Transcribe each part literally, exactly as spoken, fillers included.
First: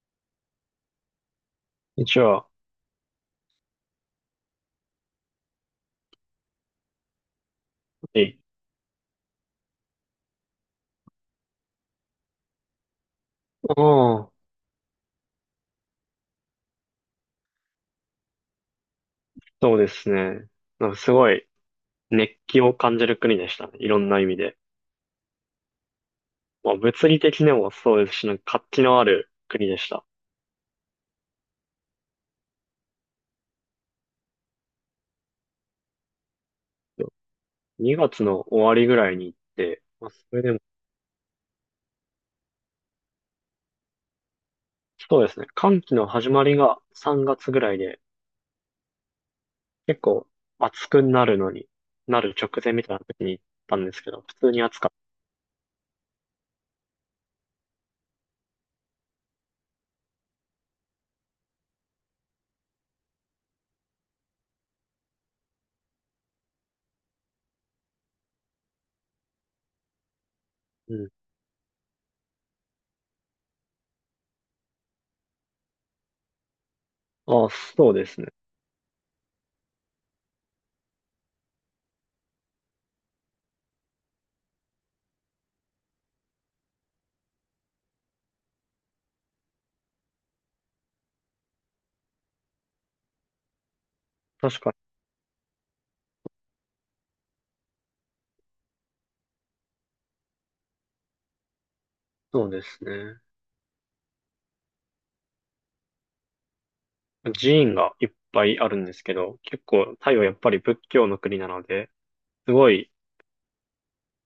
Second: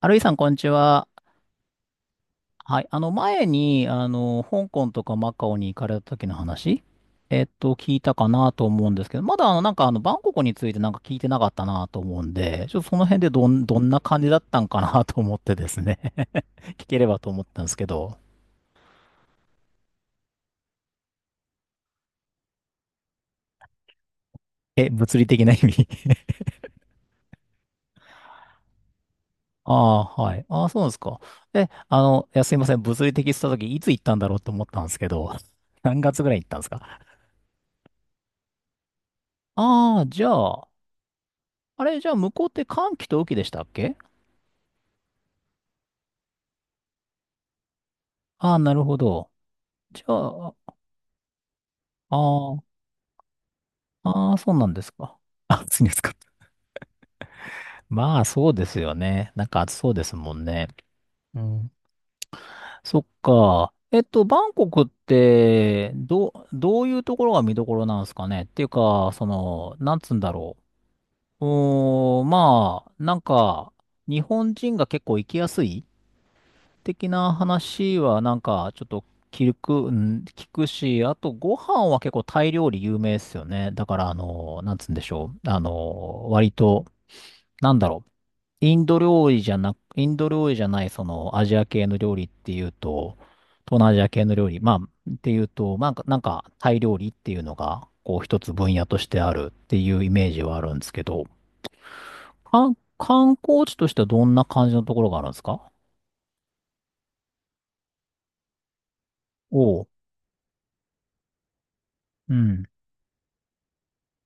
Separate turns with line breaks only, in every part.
ハルイさん、こんにちは。
一応、
はい。あの、前に、あの、香港とかマカオに行かれた時の話、えっと、聞いた
は
か
い。
なと思うんですけど、まだ、あの、なんか、あの、バンコクについてなんか聞いてなかったなと思うんで、ちょっとその辺でどん、どんな感じ
あ
だっ
あ
たんかなと思ってですね 聞ければと思ったんですけど。
そうですね。なんかすごい熱気を感じる国でしたね。いろんな意味で。
え、物理的な意味
まあ、物理的にもそうですし、なんか活気のある国
あ
でした。
あ、はい。ああ、そうなんですか。え、あの、いや、すいません。物理的って言った時、いつ行ったんだろうと思ったんですけど、何月ぐらい行ったんですか？
にがつの終わりぐらいに行って、
ああ、
まあ、
じゃ
それでも、
あ、あれ、じゃあ、向こうって寒気と雨季でしたっけ？
そうですね。寒気の始まりがさんがつぐらいで、
ああ、なるほど。
結
じゃ
構
あ、あ
暑くなるのに、なる直
あ、
前みたいな時に行ったんですけど、
あ
普
あ、
通
そう
に
なん
暑
です
かっ
か。あ、暑いんですか。まあ、そうですよね。なんか暑そうですもんね。うん。そっか。えっと、バンコクって、ど、どういうところが見どころなんですかね。っていうか、その、なんつうんだろ
た。うん。
う。うーん、まあ、なんか、日本人が結構行きやすい的な
ああ、そう
話
で
は
すね。
なんかちょっと聞く、うん、聞くし、あとご飯は結構タイ料理有名ですよね。だからあの、なんつうんでしょう。あの、割と、なんだろう。インド料理じゃな、インド料理じゃないそのアジア系の料理っていうと、東南アジア系の料理、
確か
ま
に。
あ、っていうと、まあ、なんかなんかタイ料理っていうのが、こう一つ分野としてあるっていうイメージはあるんですけど、
そうで
観
すね。
観光地としてはどんな感じのところがあるんですか？
寺院がいっぱいあるんですけど、結
おう。
構タイはやっぱり仏教の国なので、
う
す
ん。
ごい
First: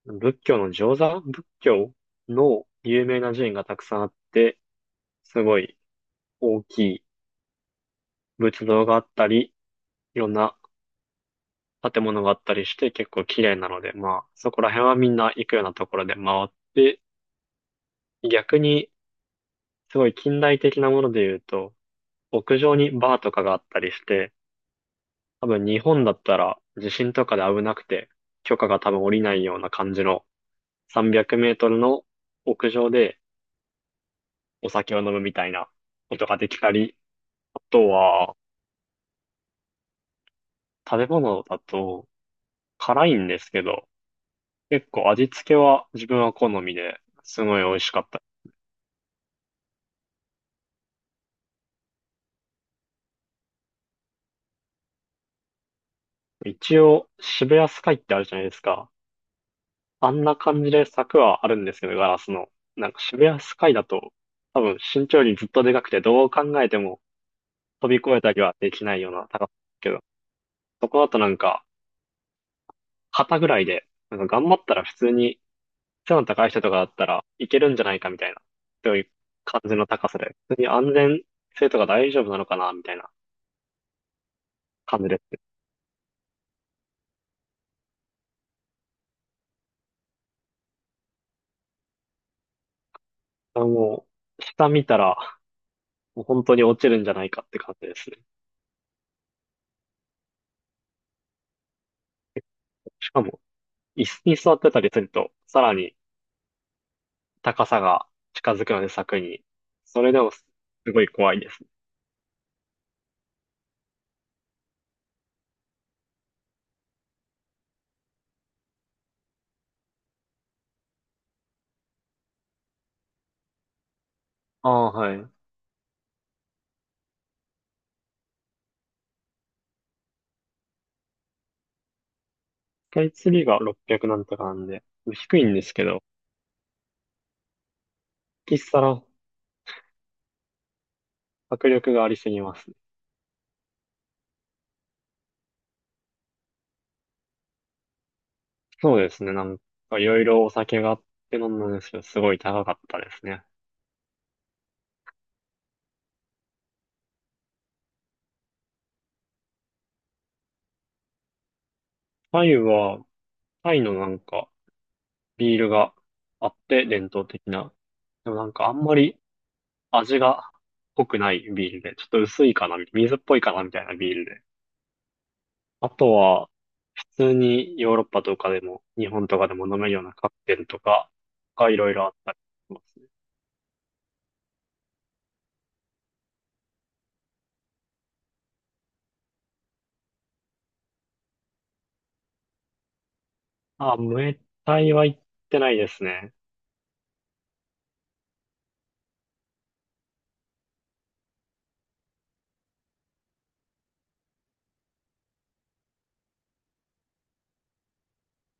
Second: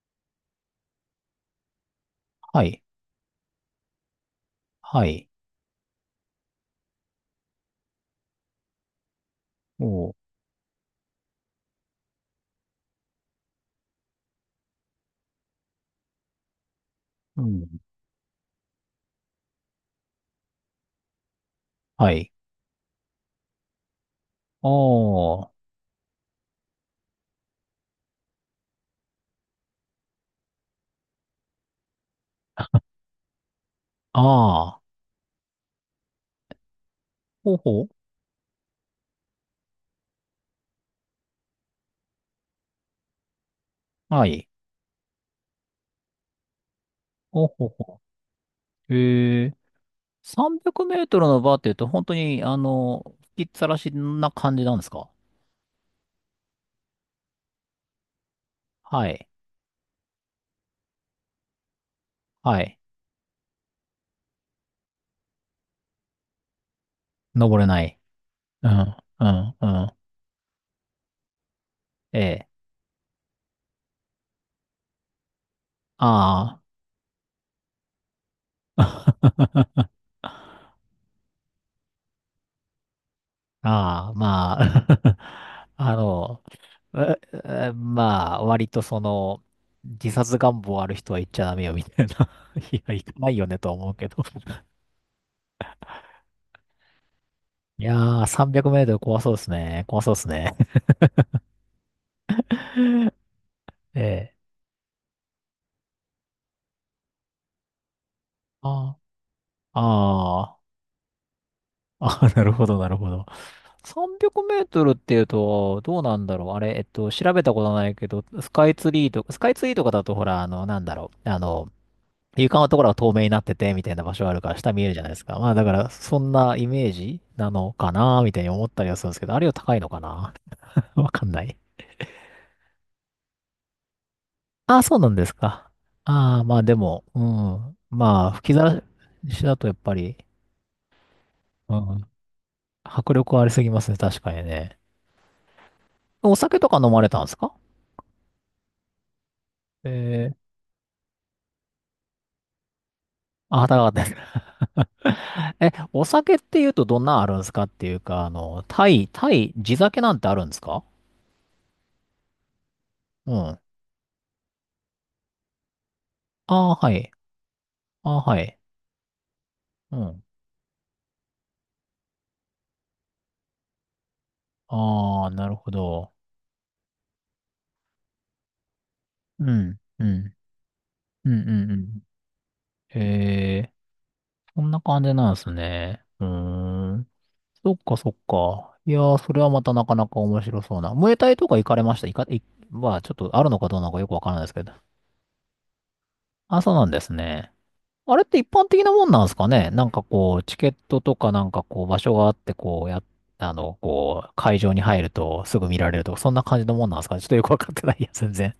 仏教の上座仏教
は
の
い。
有名な寺院がたくさんあって、
はい。
すごい大きい仏像があったり、
おう、
いろんな建物があったりして結構綺麗なので、まあそこら辺はみんな行くようなところで回って、
うん。
逆にすごい近代的なもので言うと、
はい。
屋上にバーとかがあったりして、
お
多
ー、
分日本だったら地震とかで危なくて、許可が多分下りないような感じのさんびゃくメートルの屋上で
あ
お
あ、
酒を飲むみたいなことができたり、
ほう
あ
ほう。
とは、食べ物だと辛いんですけど、
はい。
結構味付けは自分は好みです
ほう
ごい
ほう
美味し
ほ
かった。
う。えー、さんびゃくメートルのバーって言うと、本当に、あの、吹きっさらしな感じなんですか？
一応、渋谷スカイってあるじゃないですか。
はい。
あんな感じで柵はあるんですけど、ガラスの。
はい。
なんか渋谷スカイだと、多分身長よりずっとでかくて、どう考えても
登れな
飛び
い。
越えたりは
う
できな
ん、
いような
う
高さだ
ん、う
け
ん。
ど、そこだとなんか、
ええ。
肩ぐらいで、なんか頑張ったら普通に背の高い
あ
人とかだったらいけるんじゃないかみたいな、そういう
あ。
感じの 高さで、普通に安全性とか大丈夫なのかなみたいな
ああ、ま
感じ
あ。
ですね。
あの、ええまあ、割とその、自殺願望ある人は行っちゃダメよ、みたいな。いや、行かないよね、
あ
とは思う
も
けど。
う、下見たら、もう本当に落ちるんじゃないかって感
い
じ
や
ですね。
ー、さんびゃくメートル怖そうですね。怖そうですね。
し かも、椅子
ええ。
に座ってたりすると、さらに高さが近づくので
あ
柵に、それでもす
あ、
すごい怖いです。
ああ、なるほど、なるほど。さんびゃくメートルっていうと、どうなんだろう。あれ、えっと、調べたことないけど、スカイツリーとか、スカイツリーとかだと、ほら、あの、なんだろう。あの、床のところが透明になってて、みたいな場所があるから、
あ
下見え
あ、
るじゃない
は
ですか。
い。
まあ、だから、そんなイメージなのかな、みたいに思ったりはするんですけど、あれは高いのかな わかんない。
スカイツリーがろっぴゃくなんとかなん
ああ、
で、
そうなんです
低いんで
か。
すけど、
ああ、まあでも、うん。まあ、吹き
一
出
皿
しだとやっぱり、
迫
う
力が
ん。
ありすぎます。
迫力ありすぎますね、確かにね。お酒とか飲まれたんですか？
そうですね。なん
え
かいろい
ー、
ろお酒があって飲んだんですけど、すごい高かったですね。
あ、高かったです。え、お酒って言うとどんなあるんですかっていうか、あの、タイ、タイ、地酒なんてあるんですか？
タイは、
うん。あ
タイのなんかビールがあっ
あ、
て
は
伝
い。
統的な。
ああ、
でも
は
なん
い。
かあんまり
う
味
ん。
が濃くないビールで、ちょっと薄いかな、水っぽいかなみたいなビールで。
ああ、なるほ
あ
ど。
とは、普通にヨーロッパとかでも、日本と
う
かでも
ん、
飲めるよう
う
なカ
ん、
クテルとか
うん、う
が
ん、う
いろい
ん。
ろあったりしますね。
えー、そんな感じなんですね。うーん。そっかそっか。いやー、それはまたなかなか面白そうな。ムエタイとか行かれました行か、い、まあ、ちょっとあるのかどうなの
あ、
かよくわ
ム
から
エ
ないですけど。
タイは行ってないですね。
あ、そうなんですね。あれって一般的なもんなんですかね？なんかこう、チケットとかなんかこう、場所があって、こう、や、あの、こう、会場に入るとすぐ見られるとか、そんな感じのもんなんですかね ちょっとよくわかってないや、全然。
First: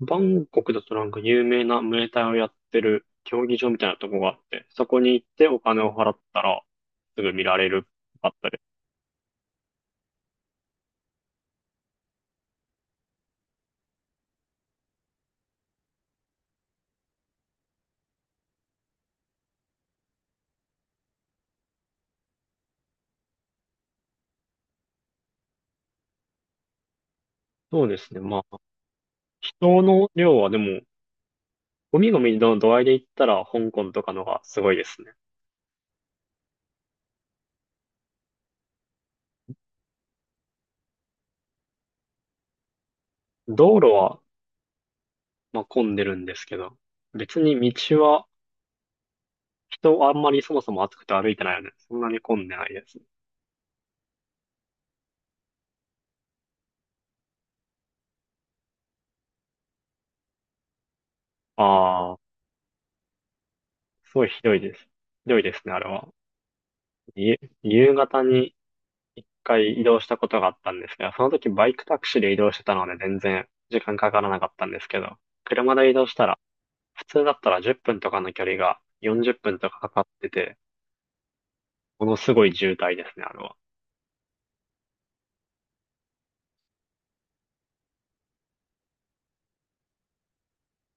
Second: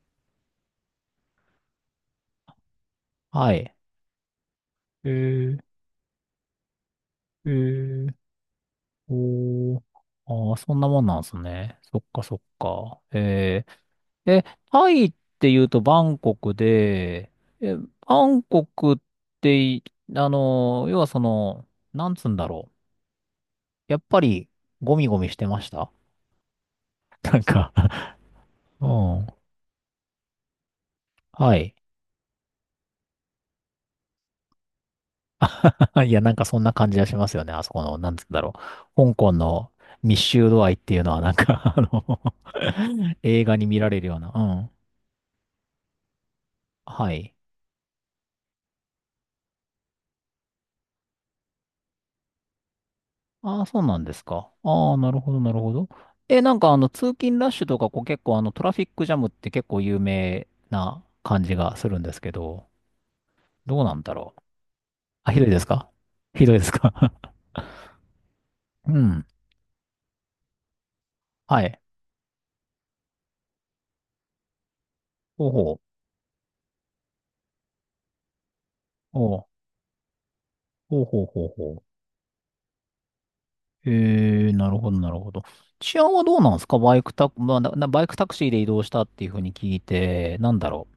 バンコクだとなんか有名なムエタイをやってる競
は
技場
い。
みたいなとこがあって、そこ
え
に行って
ー、
お金を払ったらすぐ見
え
られる
ー、
かったり。
おー。ああ、そんなもんなんですね。そっかそっか。ええ、タイって言うとバンコクで、え、バンコクってい、あの、要はその、なんつうんだろう。やっぱり、ゴミゴミしてました なんか、
そうですね。まあ、
うん。
人の量はでも、
はい。
ゴミゴミの度合いで言ったら香港とかのがすごいですね。
いや、なんかそんな感じがしますよね。あそこの、なんつうんだろう。香港の密集度合いっていうのは、なんか、あの 映画に見
道
ら
路
れるよう
は、
な。うん。
まあ、混んでるんですけど、
はい。
別に道は人あんまりそもそも暑くて歩いてないよね。そんなに混んでないです。
ああ、そうなんですか。ああ、なるほど、なるほど。え、なんかあの、通勤ラッシュとか、こう結構あの、トラフィックジャムって結構有名な感じがするんで
あ
すけ
あ、
ど、どうなん
す
だ
ごい
ろ
ひ
う。
どいです。ひ
あ、ひ
どい
どい
で
です
すね、あれ
か
は。
ひどいですか
い夕方に
うん。
一回移動したことがあったんですけど、その時
は
バイ
い。
クタクシーで移動してたので全然時間かからなかったんですけど、
ほうほ
車で
う。
移動したら、普通だったらじゅっぷんとかの距離が
お
40
う
分とかかかってて、
ほうほうほうほ
ものすごい渋滞ですね、あれは。
う。えー、なるほど、なるほど。治安はどうなんですか？バイクタク、まあ、な、なバイクタクシーで移動したっていうふうに聞いて、なんだろう。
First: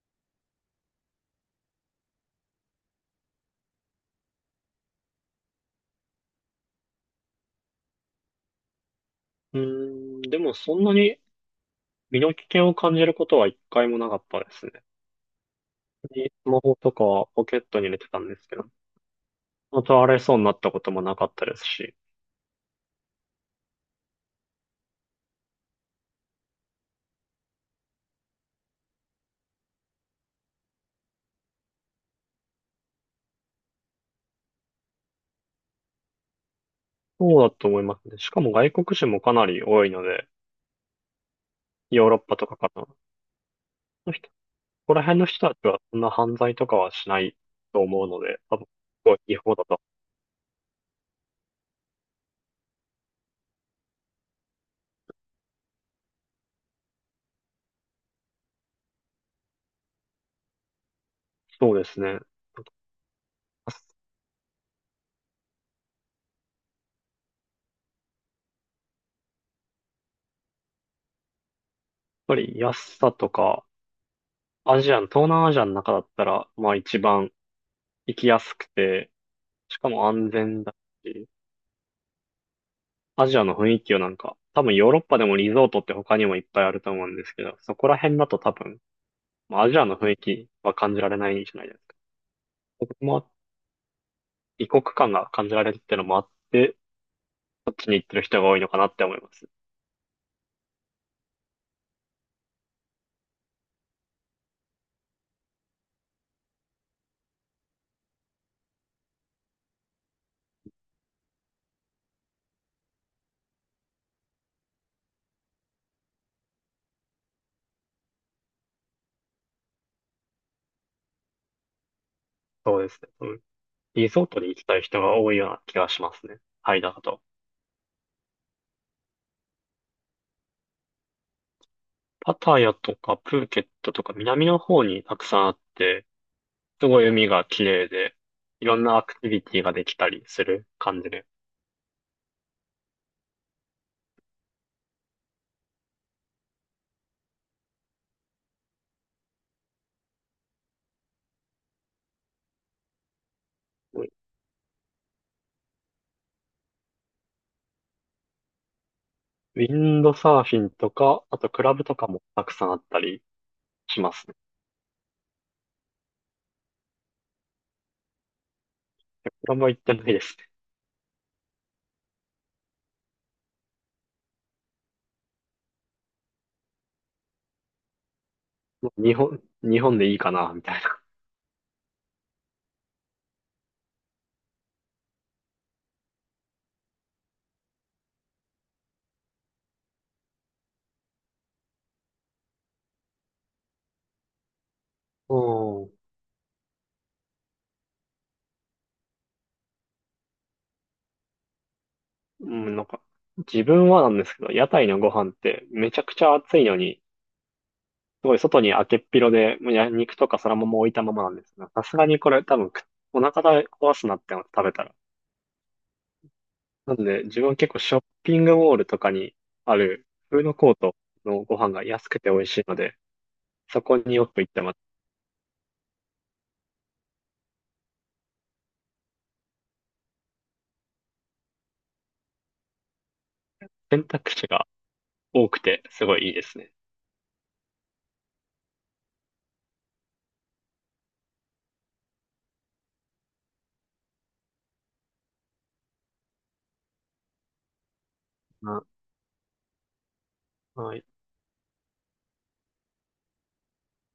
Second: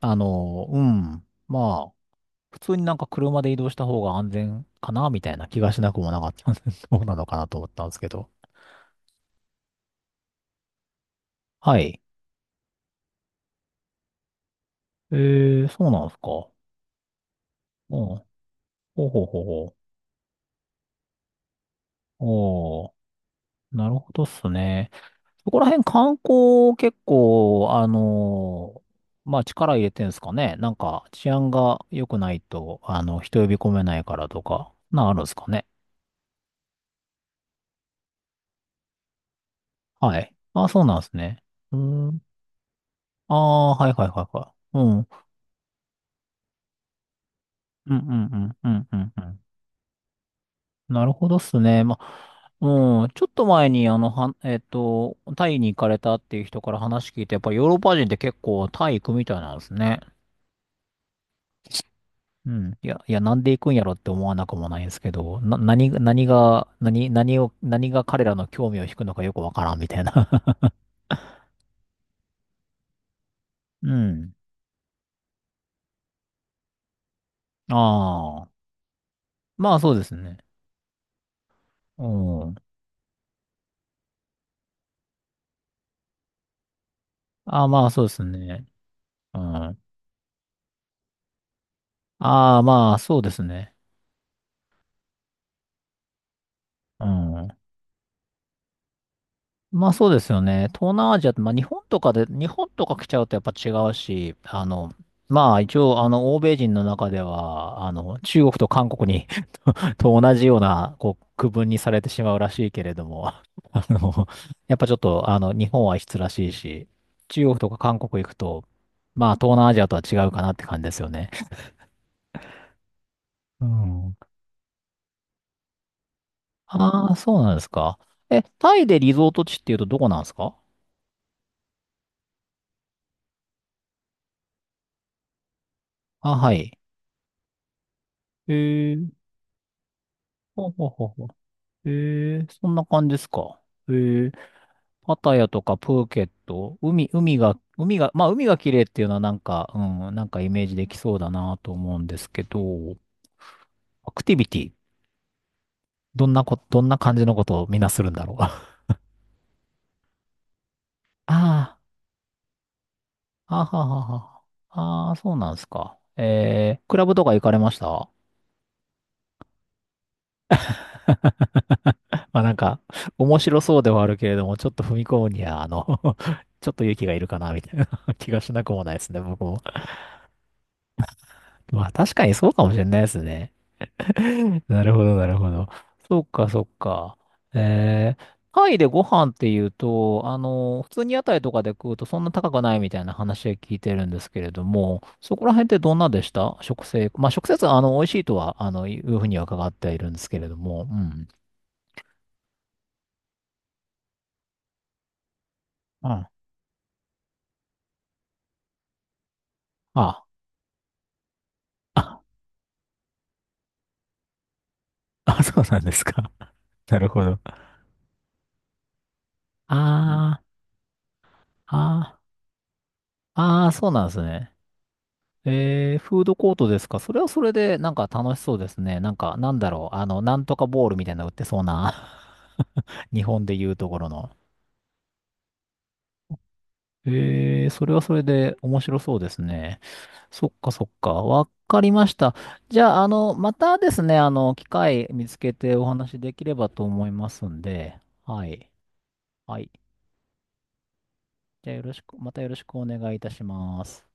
あの、うん。まあ。普通になんか車で移動した方が安全かなみたいな気がしなくもなかったんで、そうなのかなと思ったんですけど。
うーん、でもそんなに
はい。
身の危険を感じることは一回もなかったですね。
えー、そうなんですか。
スマホとかはポケットに入
う
れ
ん。
てたんですけど、
ほうほうほうほう。
倒れそうになったこともなかったですし、
おー、なるほどっすね。そこら辺観光結構、あのーまあ力入れてんすかね。なんか治安が良くないと、あの、人呼び込めないからとか、なんあるんですかね。
そうだと思いますね。しかも外国人もかなり多いの
は
で、
い。あ、そうなんですね。うー
ヨーロ
ん。
ッパとかから
ああ、はいはい
のこ
はいはい。う
こ
ん。う
ら
ん
辺の人たちはそんな犯罪とかはしないと
うんう
思うので、
ん
多分、
う
す
んうん
ご
う
い違
ん。
法だと。
なるほどっすね。まあ、うん、ちょっと前に、あの、は、えっと、タイに行かれたっていう人から話聞いて、やっぱりヨーロッパ人って結構タイ行くみたいなんですね。
そうですね。やっ
うん。いや、いや、なんで行くんやろって思わなくもないんですけど、な、何が、何が、何、何を、何が彼らの興味を引くのかよくわからんみたいな。
ぱり安さとか、
うん。
アジアの、東南アジアの中だったら、まあ一番行きや
あ
す
あ。
くて、
ま
し
あ
か
そうで
も
す
安
ね。
全だし、
うん。
アジアの雰囲気をなんか、多分ヨーロッパでもリゾートって他にもいっぱいあると思うんですけど、
ああ、
そ
ま
こ
あ
ら
そうで
辺
す
だと多
ね。
分、
う
まあ、アジ
ん。
アの雰囲気は感じられないんじゃないですか。
ああ、
こ
ま
こ
あそう
も
ですね。
異国感が感じられるってのもあって、
うん。
そっちに行ってる人が多いのかなって思います。
まあそうですよね。東南アジアって、まあ日本とかで、日本とか来ちゃうとやっぱ違うし、あの、まあ一応、あの、欧米人の中では、あの、中国と韓国に と同じような、こう、区分にされてしまうらしいけれども、あの、やっぱちょっと、あの、日本は異質らしいし、中国とか韓国行くと、まあ東南アジアとは違うかなって感じですよね。
そうですね。うん、
う
リ
ん。
ゾートに行きたい人が多いような気がしますね。タイだ
ああ、
と。
そうなんですか。え、タイでリゾート地っていうとどこなんですか？
パタヤとかプーケットとか南の方にたくさんあって、
あ、はい。
すごい海が綺麗で、いろん
へ
な
え。
アクティビティができたりする
ほうほう
感
ほう
じで。
ほう。ええ、そんな感じですか。ええ、パタヤとかプーケット、海、海が、海が、まあ海が綺麗っていうのはなんか、うん、なんかイメージできそうだなと思うんですけど、
ウ
アクティビティ、どんなこ、どんな感じのことをみんなするんだろう。あ
ィンドサーフィンとか、あとクラ
あ、
ブとかもたくさんあったり
あは
し
は
ますね。
は。ああ、そうなんですか。ええ、クラブとか行かれました
クラブは行ってないです
まあなんか、面白そうではあるけれども、ちょっと踏み込むには、あの ちょっと勇気がいるかな、みたいな 気がしなくも
ね。
ないです
日
ね、
本、
僕も。
日本でいいかな、みたいな。
まあ確かにそうかもしれないですね。なるほど、なるほど。そっか、そっか。えー、タイでご飯っていうと、あの、普通に屋台とかで食うとそんな高くないみたいな話は聞いてるんですけれども、そこら辺って
う
ど
ん。
んなでした。食生、まあ食生活はあの、美味しいとは、あの、いうふうには伺っているんですけれども、うん。
うん、なんか、自分はなんですけど、屋台のご飯ってめちゃくち
あ、
ゃ暑いのに、すごい外に開けっ広で、もうや肉
あ、
とかそらもも置いたままなんですが、さすがに
あ、
これ多分くお腹壊すなって思って食べたら。
あ、そうなんですか。
な
な
の
るほ
で
ど。
自分は結構ショッピングモールとかにあるフ
あ
ードコートのご飯
あ、
が安
あ
くて美味しいので、
あ、ああ、
そ
そう
こ
なんで
に
す
よく行
ね。
ってます。
えー、フードコートですか。それはそれで、なんか楽しそうですね。なんか、なんだろう。あの、なんとかボールみたいなの売ってそうな。日本で言うとこ
選
ろの。
択肢が多くてすごいいいですね。
えー、それはそれで面白そうですね。そっかそっか。わかりました。じゃあ、あの、またですね、あの、機会見つけてお話できればと思いますんで。はい。
な、
はい。
はい。
じゃあ、よろしく、またよろしくお願いいたします。